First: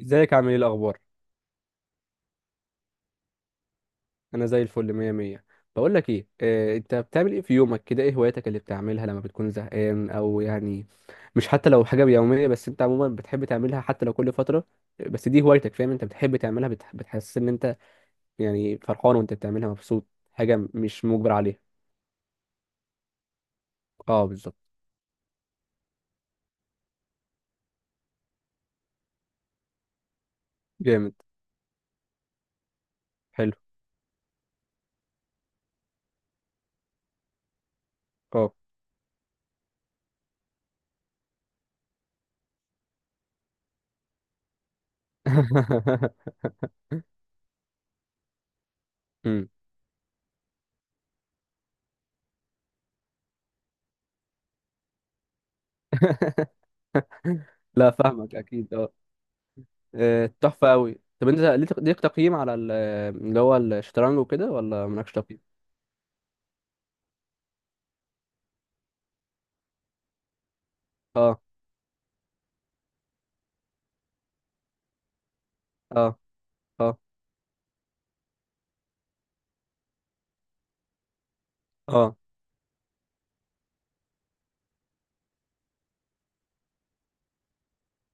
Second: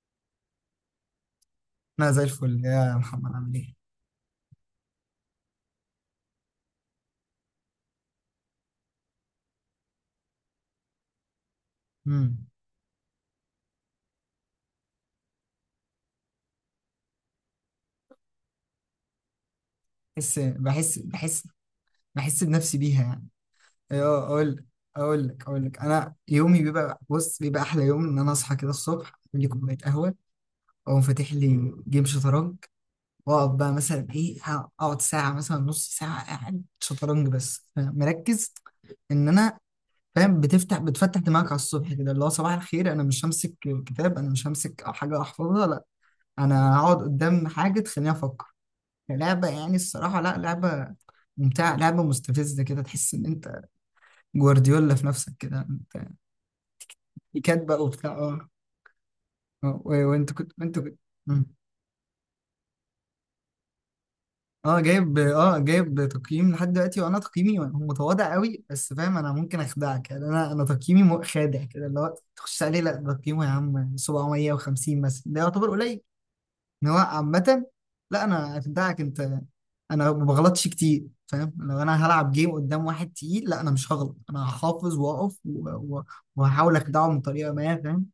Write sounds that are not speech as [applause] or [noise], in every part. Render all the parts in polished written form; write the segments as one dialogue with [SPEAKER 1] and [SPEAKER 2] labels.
[SPEAKER 1] ازيك؟ عامل ايه؟ الاخبار؟
[SPEAKER 2] انا زي الفل يا محمد، عامل ايه؟
[SPEAKER 1] انا زي الفل، مية مية. بقول لك ايه آه، انت بتعمل ايه في يومك كده؟ ايه هواياتك اللي بتعملها لما بتكون زهقان او يعني مش حتى لو حاجه
[SPEAKER 2] امم
[SPEAKER 1] يوميه، بس انت عموما بتحب تعملها حتى لو كل فتره، بس دي هوايتك، فاهم؟ انت بتحب تعملها، بتحس ان انت يعني فرحان وانت بتعملها، مبسوط،
[SPEAKER 2] بحس
[SPEAKER 1] حاجه
[SPEAKER 2] بحس
[SPEAKER 1] مش مجبر
[SPEAKER 2] بحس
[SPEAKER 1] عليها.
[SPEAKER 2] بحس بنفسي بيها يعني. ايوه،
[SPEAKER 1] اه بالظبط.
[SPEAKER 2] اقول. اقول لك انا يومي بيبقى، بص، بيبقى احلى يوم ان انا اصحى كده الصبح، اعمل لي كوبايه قهوه، اقوم
[SPEAKER 1] جامد.
[SPEAKER 2] فاتح لي جيم شطرنج.
[SPEAKER 1] حلو.
[SPEAKER 2] واقعد بقى مثلا ايه، اقعد ساعه، مثلا نص ساعه قاعد شطرنج بس مركز.
[SPEAKER 1] اه.
[SPEAKER 2] ان انا، فاهم، بتفتح دماغك على الصبح كده، اللي هو صباح الخير. انا مش همسك كتاب، انا مش همسك حاجه احفظها، لا. انا هقعد
[SPEAKER 1] [laughs]
[SPEAKER 2] قدام حاجه تخليني افكر، لعبة.
[SPEAKER 1] مم.
[SPEAKER 2] يعني الصراحة لا، لعبة ممتعة، لعبة مستفزة، كده تحس إن أنت جوارديولا في نفسك كده. أنت
[SPEAKER 1] [laughs]
[SPEAKER 2] كاتبة
[SPEAKER 1] لا
[SPEAKER 2] وبتاع،
[SPEAKER 1] فاهمك اكيد آه.
[SPEAKER 2] آه.
[SPEAKER 1] آه،
[SPEAKER 2] وأنت كنت،
[SPEAKER 1] تحفة
[SPEAKER 2] أنت كنت
[SPEAKER 1] أوي. طب أنت
[SPEAKER 2] مم.
[SPEAKER 1] ليك تقييم على اللي هو الشطرنج وكده، ولا مالكش تقييم؟
[SPEAKER 2] أه، جايب تقييم لحد دلوقتي، وأنا تقييمي متواضع قوي. بس فاهم، أنا ممكن أخدعك يعني. أنا تقييمي
[SPEAKER 1] اه،
[SPEAKER 2] خادع كده، اللي هو تخش عليه، لا ده تقييمه يا عم 750 مثلا، ده يعتبر قليل.
[SPEAKER 1] اه،
[SPEAKER 2] ان هو
[SPEAKER 1] اه،
[SPEAKER 2] عامة، لا انا في بتاعك انت، انا ما بغلطش كتير، فاهم. لو انا
[SPEAKER 1] اه،
[SPEAKER 2] هلعب جيم قدام واحد تقيل، لا انا مش هغلط، انا هحافظ واقف و- وهحاول اخدعه من طريقة ما، فاهم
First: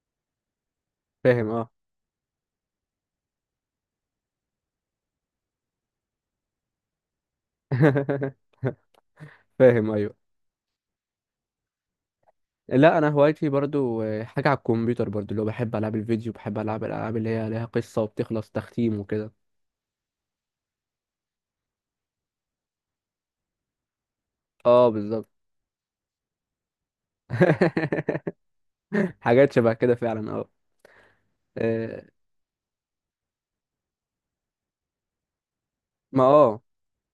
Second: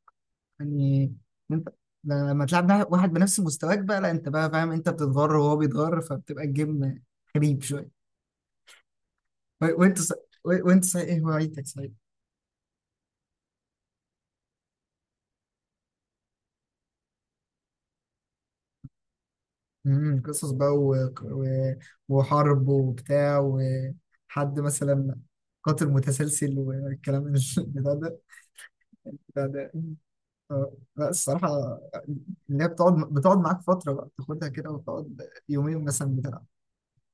[SPEAKER 2] يعني.
[SPEAKER 1] فاهم
[SPEAKER 2] انت
[SPEAKER 1] اه.
[SPEAKER 2] لما تلعب مع واحد بنفس مستواك بقى، لا انت بقى فاهم، انت بتتغر وهو بيتغر، فبتبقى الجيم غريب شوية.
[SPEAKER 1] [laughs]
[SPEAKER 2] و-
[SPEAKER 1] فاهم
[SPEAKER 2] وانت ص...
[SPEAKER 1] أيوه.
[SPEAKER 2] وانت صحيح ايه هوايتك، صحيح؟
[SPEAKER 1] لا أنا هوايتي برضو آه، حاجة على الكمبيوتر برضو، اللي هو بحب ألعاب الفيديو، بحب ألعب الألعاب اللي هي ليها قصة وبتخلص تختيم وكده.
[SPEAKER 2] قصص بقى و... وحرب وبتاع، وحد
[SPEAKER 1] اه
[SPEAKER 2] مثلا
[SPEAKER 1] بالظبط.
[SPEAKER 2] قاتل متسلسل والكلام. [laughs] البتاع ده
[SPEAKER 1] [laughs] حاجات
[SPEAKER 2] يعني.
[SPEAKER 1] شبه كده فعلا، اه
[SPEAKER 2] آه، لا الصراحة،
[SPEAKER 1] آه.
[SPEAKER 2] اللي هي بتقعد معاك فترة بقى، بتاخدها كده وتقعد يومين مثلا
[SPEAKER 1] ما
[SPEAKER 2] بتلعب.
[SPEAKER 1] اه،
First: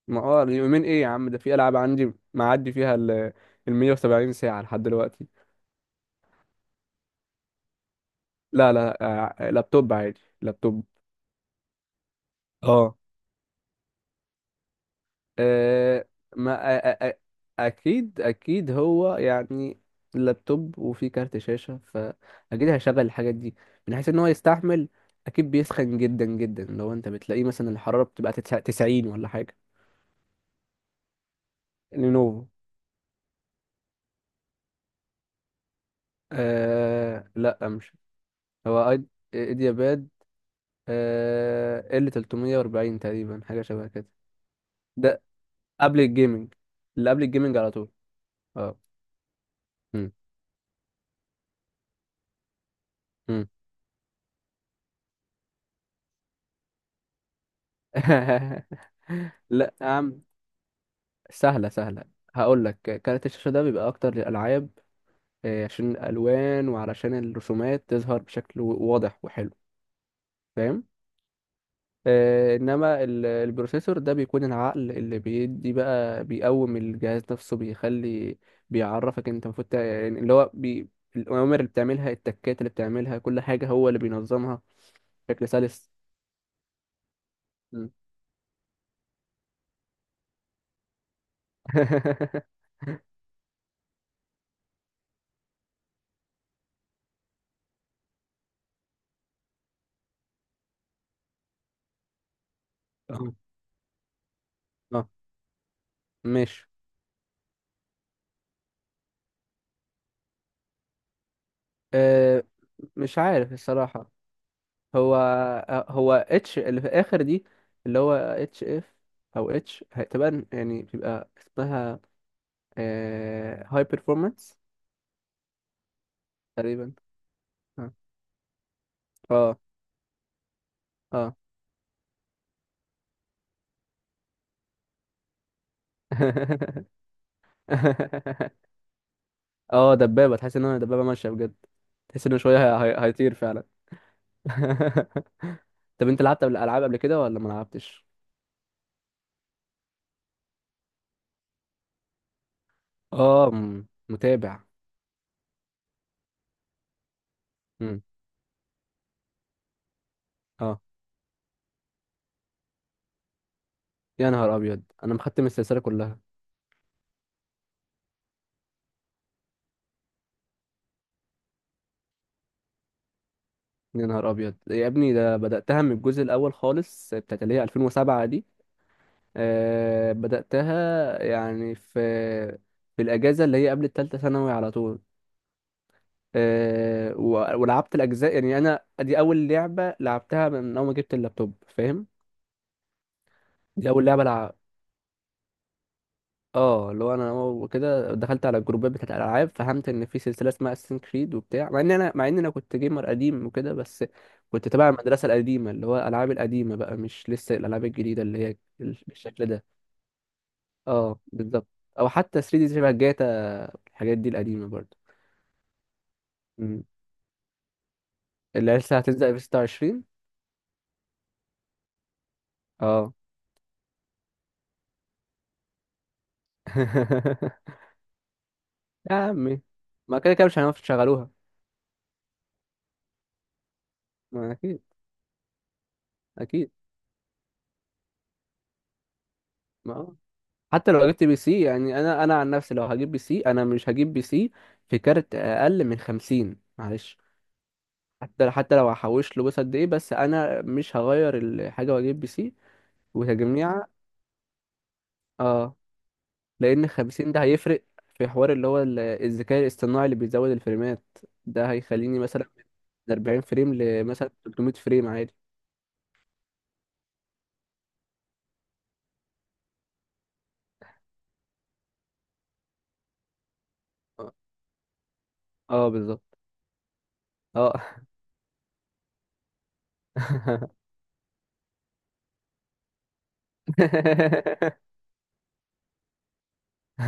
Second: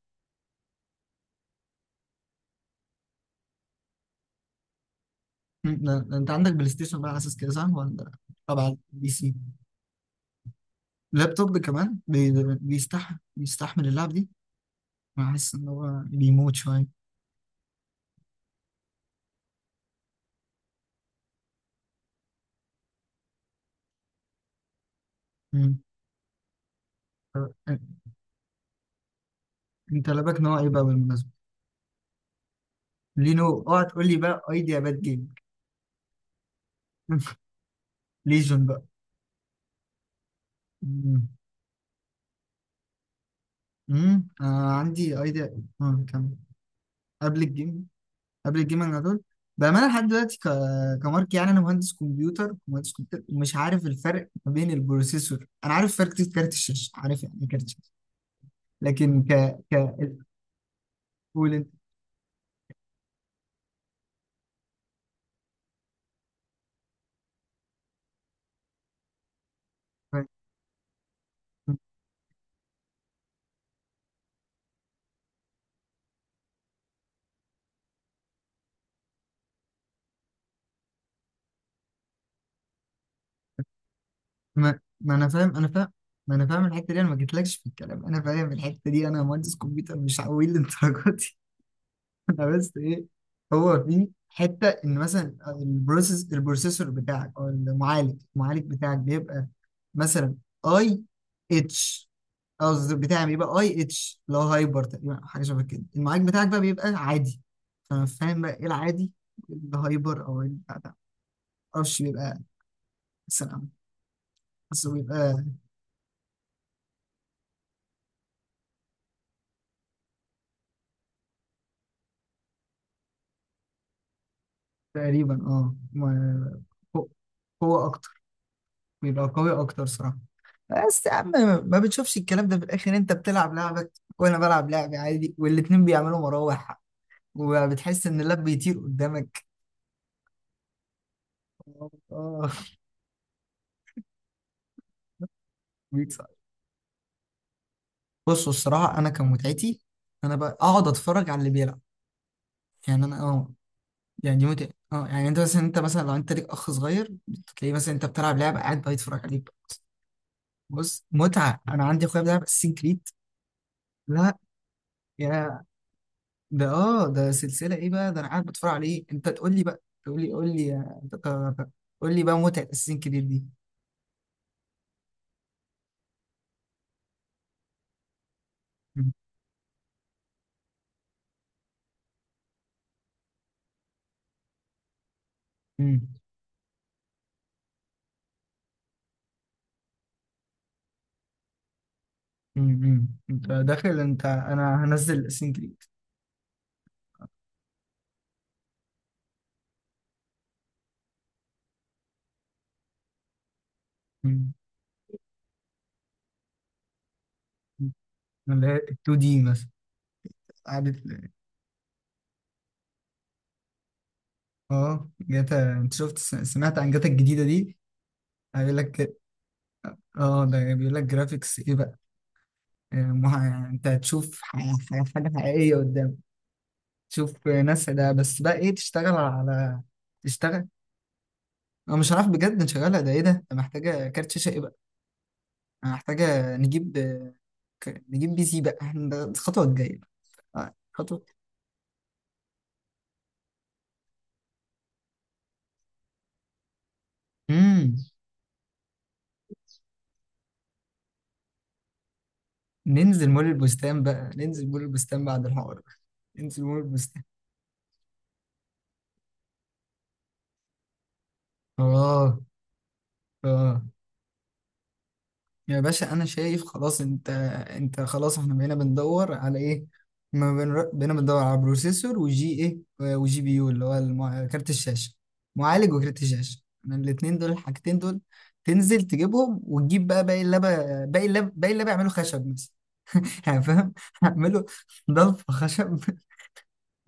[SPEAKER 1] ما اه، اليومين ايه يا عم؟ ده في ألعاب عندي معدي فيها ال 170 ساعة لحد دلوقتي.
[SPEAKER 2] انت عندك بلاي ستيشن بقى على اساس كده، صح ولا؟ طبعا
[SPEAKER 1] لا
[SPEAKER 2] على
[SPEAKER 1] لا،
[SPEAKER 2] البي سي.
[SPEAKER 1] آه، لابتوب عادي، لابتوب.
[SPEAKER 2] اللابتوب ده كمان
[SPEAKER 1] اه
[SPEAKER 2] بيستحمل اللعب دي. انا حاسس ان هو
[SPEAKER 1] آه، ما
[SPEAKER 2] بيموت
[SPEAKER 1] آه،
[SPEAKER 2] شوية.
[SPEAKER 1] آه، آه، اكيد اكيد هو يعني اللابتوب وفيه كارت شاشة، فاكيد هيشغل الحاجات دي، من حيث ان هو يستحمل. اكيد
[SPEAKER 2] مم.
[SPEAKER 1] بيسخن جدا جدا، لو انت بتلاقيه
[SPEAKER 2] طب
[SPEAKER 1] مثلا الحرارة بتبقى 90 ولا حاجة.
[SPEAKER 2] انت لابك نوع ايه بقى بالمناسبة؟
[SPEAKER 1] لينوفو.
[SPEAKER 2] لينو، اوعى تقول لي بقى ايديا باد جيم.
[SPEAKER 1] آه
[SPEAKER 2] [laughs]
[SPEAKER 1] لا مش
[SPEAKER 2] ليجن بقى.
[SPEAKER 1] هو ايد، ايدياباد.
[SPEAKER 2] مم.
[SPEAKER 1] آه ال 340 تقريبا، حاجة شبه كده.
[SPEAKER 2] مم. آه عندي
[SPEAKER 1] ده
[SPEAKER 2] ايديا،
[SPEAKER 1] قبل
[SPEAKER 2] اه كمل.
[SPEAKER 1] الجيمنج، اللي قبل
[SPEAKER 2] قبل
[SPEAKER 1] الجيمنج على
[SPEAKER 2] الجيم
[SPEAKER 1] طول.
[SPEAKER 2] قبل
[SPEAKER 1] اه.
[SPEAKER 2] الجيمنج على طول. بأمانة لحد دلوقتي كمارك، يعني أنا مهندس كمبيوتر، مهندس كمبيوتر،
[SPEAKER 1] مم.
[SPEAKER 2] ومش عارف الفرق ما بين البروسيسور. أنا عارف فرق كارت الشاشة، عارف يعني إيه كارت الشاشة،
[SPEAKER 1] [laughs]
[SPEAKER 2] لكن ك
[SPEAKER 1] لا
[SPEAKER 2] ك
[SPEAKER 1] يا عم،
[SPEAKER 2] قول
[SPEAKER 1] سهلة
[SPEAKER 2] أنت.
[SPEAKER 1] سهلة، هقول لك. كارت الشاشة ده بيبقى أكتر للألعاب، آه، عشان الألوان وعلشان الرسومات تظهر بشكل واضح وحلو، فاهم؟ آه، إنما البروسيسور ده بيكون العقل اللي بيدي بقى، بيقوم الجهاز نفسه، بيخلي بيعرفك أنت المفروض يعني اللي هو الأوامر اللي بتعملها، التكات اللي بتعملها، كل حاجة هو اللي بينظمها
[SPEAKER 2] ما أنا
[SPEAKER 1] بشكل
[SPEAKER 2] فاهم، أنا
[SPEAKER 1] سلس.
[SPEAKER 2] فاهم، ما أنا فاهم الحتة دي، أنا ما جيتلكش في
[SPEAKER 1] م.
[SPEAKER 2] الكلام، أنا فاهم الحتة دي، أنا مهندس كمبيوتر مش عويل للدرجة. [laughs] أنا
[SPEAKER 1] [laughs]
[SPEAKER 2] بس ايه، هو في حته ان مثلا البروسيسور بتاعك او المعالج، بتاعك بيبقى مثلا اي اتش. قصدي بتاعي
[SPEAKER 1] اه
[SPEAKER 2] بيبقى اي اتش، اللي هو هايبر
[SPEAKER 1] آه،
[SPEAKER 2] تقريبا، أو حاجه شبه كده. المعالج بتاعك بقى
[SPEAKER 1] ماشي.
[SPEAKER 2] بيبقى عادي، فانا فاهم بقى ايه العادي، الهايبر او البتاع ده. معرفش بيبقى
[SPEAKER 1] أه، مش عارف
[SPEAKER 2] مثلا،
[SPEAKER 1] الصراحة.
[SPEAKER 2] حاسه
[SPEAKER 1] هو
[SPEAKER 2] بيبقى
[SPEAKER 1] آه، هو اتش اللي في الآخر دي، اللي هو اتش اف، أو اتش، تبان يعني بيبقى اسمها هاي performance
[SPEAKER 2] تقريبا،
[SPEAKER 1] تقريبا.
[SPEAKER 2] قوه
[SPEAKER 1] اه،
[SPEAKER 2] اكتر، بيبقى قوي
[SPEAKER 1] اه،
[SPEAKER 2] اكتر صراحه. بس يا عم
[SPEAKER 1] اه.
[SPEAKER 2] ما بتشوفش الكلام ده في الاخر، انت بتلعب لعبك وانا بلعب لعبي عادي، والاتنين بيعملوا مراوح،
[SPEAKER 1] [laughs]
[SPEAKER 2] وبتحس ان اللاب بيطير قدامك.
[SPEAKER 1] اه دبابة، تحس ان هو دبابة ماشية بجد، تحس انه
[SPEAKER 2] اه،
[SPEAKER 1] شوية هيطير فعلا. [laughs] طب انت
[SPEAKER 2] بيكسر.
[SPEAKER 1] لعبت قبل العاب قبل كده ولا ما لعبتش؟
[SPEAKER 2] بصوا الصراحه، انا كان متعتي، انا بقى اقعد اتفرج على اللي بيلعب يعني. انا
[SPEAKER 1] اه،
[SPEAKER 2] اه، يعني دي
[SPEAKER 1] متابع.
[SPEAKER 2] متعه، اه يعني انت مثلا، لو انت ليك اخ صغير، تلاقيه مثلا
[SPEAKER 1] مم.
[SPEAKER 2] انت بتلعب لعبه، قاعد بقى يتفرج عليك.
[SPEAKER 1] اه
[SPEAKER 2] بص متعه. انا عندي اخويا بيلعب اساسين كريد،
[SPEAKER 1] يا
[SPEAKER 2] لا
[SPEAKER 1] نهار ابيض، انا مختم
[SPEAKER 2] يا،
[SPEAKER 1] السلسلة كلها.
[SPEAKER 2] ده سلسلة ايه بقى؟ ده انا قاعد بتفرج عليه، انت تقول لي بقى، تقول لي، قول لي قول لي بقى متعة اساسين كريد دي.
[SPEAKER 1] يا نهار ابيض يا ابني، ده بداتها من الجزء الاول خالص، بتاعت اللي هي 2007 دي.
[SPEAKER 2] مم.
[SPEAKER 1] أه، بداتها يعني في في الاجازه اللي هي قبل الثالثه ثانوي على طول.
[SPEAKER 2] مم.
[SPEAKER 1] أه ولعبت الاجزاء، يعني انا دي اول لعبه لعبتها من اول ما جبت اللابتوب، فاهم؟
[SPEAKER 2] مم. انت
[SPEAKER 1] دي
[SPEAKER 2] داخل
[SPEAKER 1] اول لعبه.
[SPEAKER 2] انت، انا هنزل اساسين كريد.
[SPEAKER 1] اه اللي هو انا وكده دخلت على الجروبات بتاعت الالعاب، فهمت ان في سلسله اسمها اساسن كريد وبتاع، مع ان انا مع ان انا كنت جيمر قديم وكده، بس
[SPEAKER 2] مم.
[SPEAKER 1] كنت تبع المدرسه القديمه، اللي هو الالعاب القديمه بقى، مش لسه الالعاب الجديده اللي هي
[SPEAKER 2] اللي هي 2 دي
[SPEAKER 1] بالشكل
[SPEAKER 2] مثلا
[SPEAKER 1] ده.
[SPEAKER 2] قعدت.
[SPEAKER 1] اه بالظبط، او حتى 3 دي شبه جاتا، الحاجات دي القديمه برضه.
[SPEAKER 2] اه جاتا، انت شفت، سمعت
[SPEAKER 1] مم.
[SPEAKER 2] عن جاتا الجديدة دي؟ هيقول
[SPEAKER 1] اللي لسه
[SPEAKER 2] لك.
[SPEAKER 1] هتنزل في 26.
[SPEAKER 2] اه ده بيقول لك جرافيكس ايه بقى. آه،
[SPEAKER 1] اه.
[SPEAKER 2] انت هتشوف حاجة حقيقية قدام. تشوف
[SPEAKER 1] [laughs]
[SPEAKER 2] ناس، ده بس بقى ايه، تشتغل
[SPEAKER 1] يا عمي
[SPEAKER 2] على،
[SPEAKER 1] ما كده كده مش
[SPEAKER 2] تشتغل؟
[SPEAKER 1] هنعرف نشغلوها.
[SPEAKER 2] انا مش هنعرف بجد نشغلها، ده ايه ده، ده محتاجه كارت شاشه
[SPEAKER 1] ما
[SPEAKER 2] ايه بقى.
[SPEAKER 1] اكيد،
[SPEAKER 2] أنا محتاجه
[SPEAKER 1] اكيد.
[SPEAKER 2] نجيب نجيب بي سي بقى. [laughs] احنا ده الخطوه
[SPEAKER 1] ما
[SPEAKER 2] الجايه.
[SPEAKER 1] آه.
[SPEAKER 2] آه،
[SPEAKER 1] حتى لو
[SPEAKER 2] خطوه.
[SPEAKER 1] جبت بي سي يعني، انا انا عن نفسي لو هجيب بي سي، انا مش هجيب بي سي في كارت اقل من 50، معلش.
[SPEAKER 2] امم
[SPEAKER 1] حتى حتى لو هحوش له، بس قد ايه، بس انا مش هغير الحاجه واجيب بي سي
[SPEAKER 2] ننزل مول
[SPEAKER 1] وكجميع.
[SPEAKER 2] البستان بقى، ننزل مول البستان بعد الحوار
[SPEAKER 1] اه
[SPEAKER 2] ده. ننزل مول
[SPEAKER 1] لان
[SPEAKER 2] البستان.
[SPEAKER 1] 50 ده هيفرق في حوار اللي هو الذكاء الاصطناعي اللي بيزود الفريمات، ده هيخليني
[SPEAKER 2] اه،
[SPEAKER 1] مثلا من 40 فريم
[SPEAKER 2] اه.
[SPEAKER 1] لمثلا 300 فريم عادي.
[SPEAKER 2] يا باشا، انا شايف خلاص، انت، انت خلاص، احنا بقينا بندور على ايه؟ ما بنر- بقينا بندور على بروسيسور وجي ايه، آه، وجي بي يو، اللي هو
[SPEAKER 1] اه
[SPEAKER 2] كارت الشاشه،
[SPEAKER 1] آه،
[SPEAKER 2] معالج وكارت
[SPEAKER 1] بالظبط.
[SPEAKER 2] الشاشه. انا الاثنين دول، الحاجتين
[SPEAKER 1] اه.
[SPEAKER 2] دول تنزل تجيبهم، وتجيب بقى باقي
[SPEAKER 1] [laughs]
[SPEAKER 2] اللابا، باقي اللاب يعملوا خشب مثلا. [laughs] يعني فاهم، هعملوا ضلف خشب. [laughs]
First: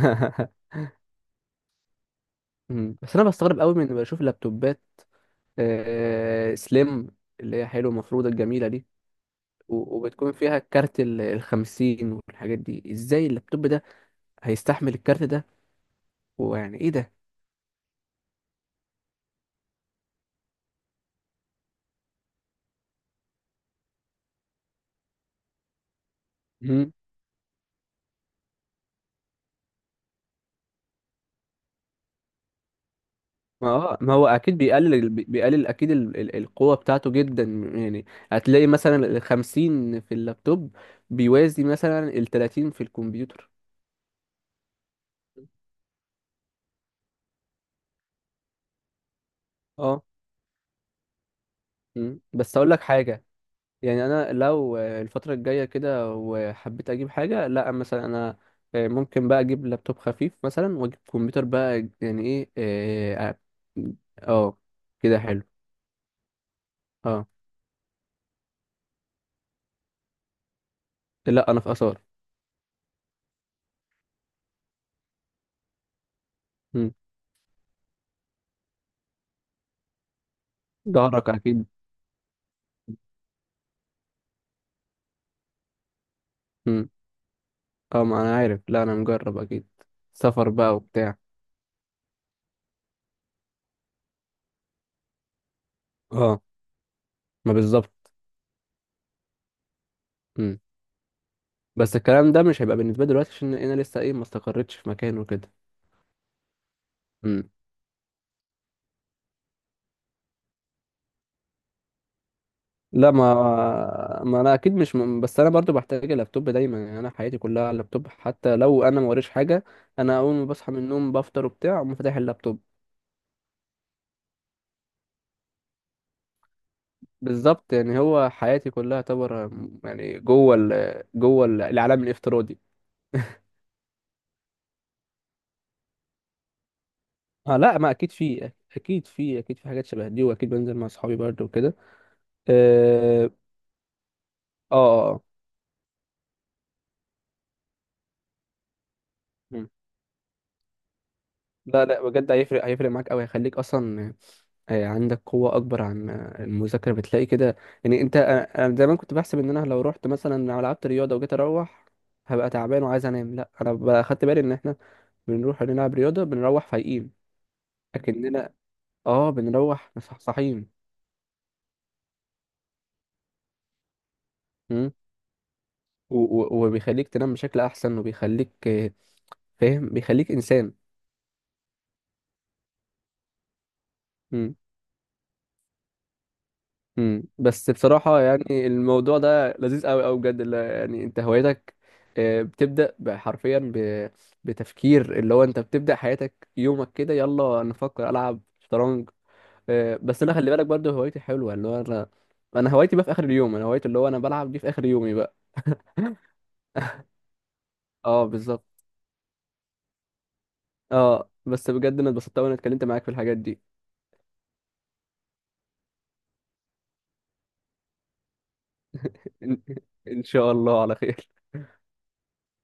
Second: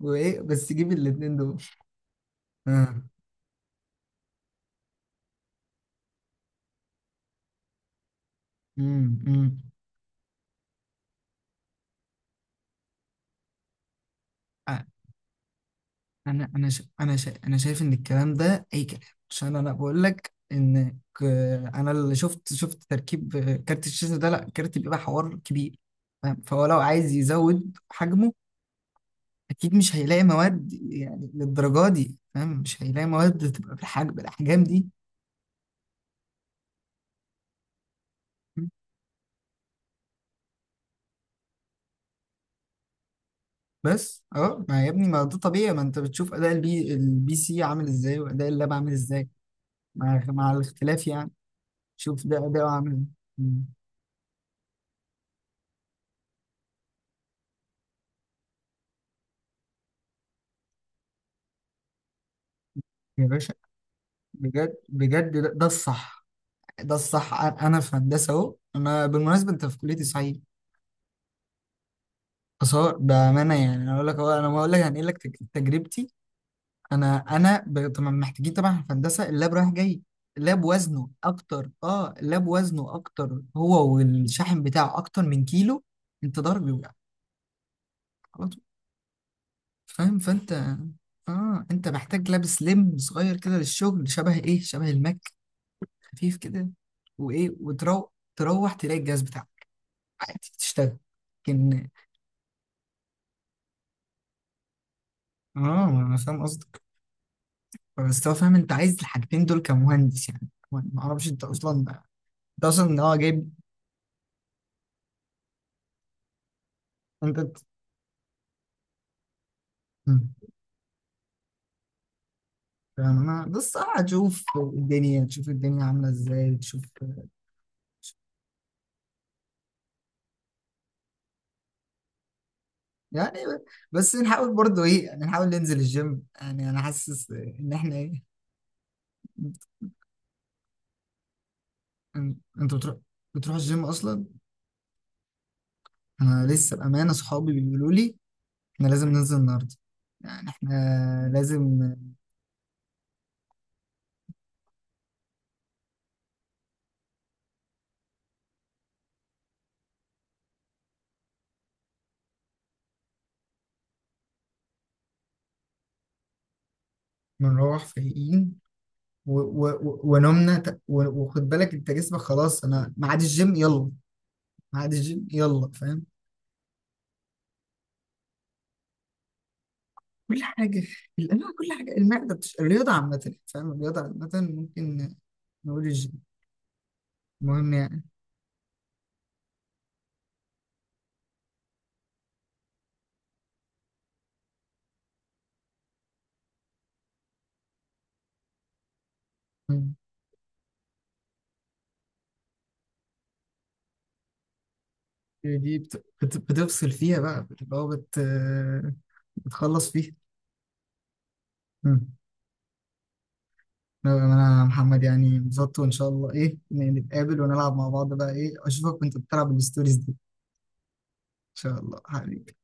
[SPEAKER 2] وايه بس، جيب الاثنين دول. آه.
[SPEAKER 1] مم. بس انا بستغرب قوي من بشوف لابتوبات آه، سليم، اللي هي حلو، المفروضة الجميلة دي،
[SPEAKER 2] امم
[SPEAKER 1] وبتكون فيها كارت ال الخمسين والحاجات دي، ازاي اللابتوب ده هيستحمل الكارت ده ويعني ايه ده.
[SPEAKER 2] انا شايف ان الكلام ده اي كلام. عشان انا بقول لك انا اللي شفت، تركيب كارت الشاشه ده، لا، كارت بيبقى حوار كبير، فاهم؟ فهو لو
[SPEAKER 1] مم.
[SPEAKER 2] عايز يزود حجمه، اكيد مش هيلاقي مواد يعني للدرجه دي، فاهم، مش هيلاقي مواد
[SPEAKER 1] ما
[SPEAKER 2] تبقى
[SPEAKER 1] هو،
[SPEAKER 2] بالحجم،
[SPEAKER 1] ما هو اكيد
[SPEAKER 2] بالاحجام دي.
[SPEAKER 1] بيقلل بيقلل اكيد القوة بتاعته جدا، يعني هتلاقي مثلا ال 50 في اللابتوب بيوازي مثلا ال 30 في الكمبيوتر.
[SPEAKER 2] بس اه، ما يا ابني ما ده طبيعي. ما انت بتشوف اداء البي سي عامل ازاي، واداء اللاب عامل ازاي،
[SPEAKER 1] اه.
[SPEAKER 2] مع الاختلاف يعني.
[SPEAKER 1] مم.
[SPEAKER 2] شوف ده
[SPEAKER 1] بس اقول
[SPEAKER 2] اداءه
[SPEAKER 1] لك
[SPEAKER 2] عامل ازاي.
[SPEAKER 1] حاجة،
[SPEAKER 2] مم.
[SPEAKER 1] يعني انا لو الفتره الجايه كده وحبيت اجيب حاجه، لا مثلا انا ممكن بقى اجيب لابتوب خفيف مثلا، واجيب كمبيوتر بقى، يعني ايه اه
[SPEAKER 2] يا
[SPEAKER 1] آه،
[SPEAKER 2] باشا
[SPEAKER 1] آه،
[SPEAKER 2] بجد،
[SPEAKER 1] كده
[SPEAKER 2] بجد،
[SPEAKER 1] حلو.
[SPEAKER 2] ده, ده الصح، ده
[SPEAKER 1] اه
[SPEAKER 2] الصح. انا في هندسه اهو، انا بالمناسبه انت في كليه، صعيد؟
[SPEAKER 1] لا انا في اثار.
[SPEAKER 2] اثار. بامانه يعني انا اقول لك أهو، انا ما اقول لك، هنقل لك تجربتي.
[SPEAKER 1] مم.
[SPEAKER 2] انا طبعا محتاجين، طبعا في هندسه اللاب رايح جاي. اللاب وزنه
[SPEAKER 1] ظهرك اكيد.
[SPEAKER 2] اكتر، اه اللاب وزنه اكتر، هو والشاحن بتاعه اكتر من كيلو. انت ضهرك
[SPEAKER 1] مم.
[SPEAKER 2] بيوجع
[SPEAKER 1] اه ما انا
[SPEAKER 2] على طول،
[SPEAKER 1] عارف، لا انا مجرب اكيد.
[SPEAKER 2] فاهم،
[SPEAKER 1] سفر
[SPEAKER 2] فانت،
[SPEAKER 1] بقى وبتاع.
[SPEAKER 2] اه انت محتاج لاب سليم صغير كده للشغل، شبه ايه، شبه الماك، خفيف
[SPEAKER 1] اه
[SPEAKER 2] كده. وايه
[SPEAKER 1] ما بالظبط.
[SPEAKER 2] تروح تلاقي الجهاز بتاعك عادي
[SPEAKER 1] مم.
[SPEAKER 2] بتشتغل. لكن،
[SPEAKER 1] بس الكلام ده مش هيبقى بالنسبه لي دلوقتي، عشان انا لسه ايه، ما استقرتش في مكان وكده.
[SPEAKER 2] اه انا فاهم قصدك. بس هو فاهم، انت عايز الحاجتين دول كمهندس، يعني ما اعرفش انت اصلا،
[SPEAKER 1] لا
[SPEAKER 2] اه
[SPEAKER 1] ما،
[SPEAKER 2] جايب.
[SPEAKER 1] ما انا اكيد مش بس انا برضو بحتاج اللابتوب دايما، يعني انا حياتي
[SPEAKER 2] انت
[SPEAKER 1] كلها
[SPEAKER 2] ت-
[SPEAKER 1] على اللابتوب، حتى لو انا ما وريش حاجه، انا
[SPEAKER 2] مم.
[SPEAKER 1] اول ما بصحى من النوم بفطر وبتاع اقوم فاتح اللابتوب.
[SPEAKER 2] فاهم، انا بس اه هتشوف الدنيا، تشوف الدنيا عامله ازاي، تشوف.
[SPEAKER 1] بالظبط، يعني هو حياتي كلها تعتبر يعني جوه العالم الافتراضي.
[SPEAKER 2] يعني
[SPEAKER 1] [laughs]
[SPEAKER 2] بس نحاول برضه ايه، يعني نحاول ننزل الجيم. يعني انا حاسس
[SPEAKER 1] اه
[SPEAKER 2] ان
[SPEAKER 1] لا ما
[SPEAKER 2] احنا
[SPEAKER 1] اكيد
[SPEAKER 2] ايه.
[SPEAKER 1] في، اكيد في، اكيد في حاجات شبه دي، واكيد بنزل مع اصحابي برضو وكده.
[SPEAKER 2] إن- انت بتروح،
[SPEAKER 1] اه،
[SPEAKER 2] بتروح الجيم اصلا؟
[SPEAKER 1] اه آه.
[SPEAKER 2] انا لسه بامانه، صحابي بيقولوا لي احنا لازم ننزل
[SPEAKER 1] مم.
[SPEAKER 2] النهارده، يعني احنا لازم.
[SPEAKER 1] لا لا بجد، هيفرق هيفرق معاك قوي، هيخليك اصلا آه، عندك قوة أكبر عن آه، المذاكرة، بتلاقي كده يعني. أنت، أنا دايما كنت بحسب إن أنا لو رحت مثلا لو لعبت رياضة وجيت أروح هبقى تعبان وعايز أنام، لأ أنا بقى خدت بالي إن إحنا بنروح نلعب رياضة بنروح فايقين،
[SPEAKER 2] نروح فايقين.
[SPEAKER 1] لكننا آه بنروح
[SPEAKER 2] ونمنا
[SPEAKER 1] مصحصحين.
[SPEAKER 2] وخد بالك انت جسمك خلاص، انا ميعاد الجيم يلا،
[SPEAKER 1] مم.
[SPEAKER 2] ميعاد الجيم يلا، فاهم.
[SPEAKER 1] و- وبيخليك تنام بشكل أحسن، وبيخليك آه، فاهم بيخليك
[SPEAKER 2] كل
[SPEAKER 1] إنسان.
[SPEAKER 2] حاجه، الانواع، كل حاجه، المعده الرياضه عامه فاهم، الرياضه عامه
[SPEAKER 1] إمم.
[SPEAKER 2] ممكن نقول الجيم،
[SPEAKER 1] بس
[SPEAKER 2] المهم يعني.
[SPEAKER 1] بصراحة يعني الموضوع ده لذيذ قوي قوي بجد، يعني انت هوايتك آه، بتبدأ حرفيا بتفكير، اللي هو انت بتبدأ حياتك يومك كده، يلا نفكر العب شطرنج.
[SPEAKER 2] مم.
[SPEAKER 1] آه، بس انا خلي بالك برضه هوايتي حلوة، اللي هو انا انا هوايتي بقى في اخر اليوم، انا هوايتي اللي هو انا بلعب دي في اخر يومي بقى.
[SPEAKER 2] دي بتفصل فيها بقى، بتبقى هو
[SPEAKER 1] اه بالظبط.
[SPEAKER 2] بتخلص فيها.
[SPEAKER 1] اه بس بجد انا
[SPEAKER 2] مم.
[SPEAKER 1] اتبسطت وانا اتكلمت معاك في الحاجات دي.
[SPEAKER 2] لا، انا محمد يعني انبسطت، وان شاء الله ايه نتقابل ونلعب مع بعض بقى، ايه اشوفك وانت
[SPEAKER 1] [laughs]
[SPEAKER 2] بتلعب
[SPEAKER 1] ان
[SPEAKER 2] الستوريز دي، ان
[SPEAKER 1] إن شاء الله على خير.
[SPEAKER 2] شاء الله حبيبي.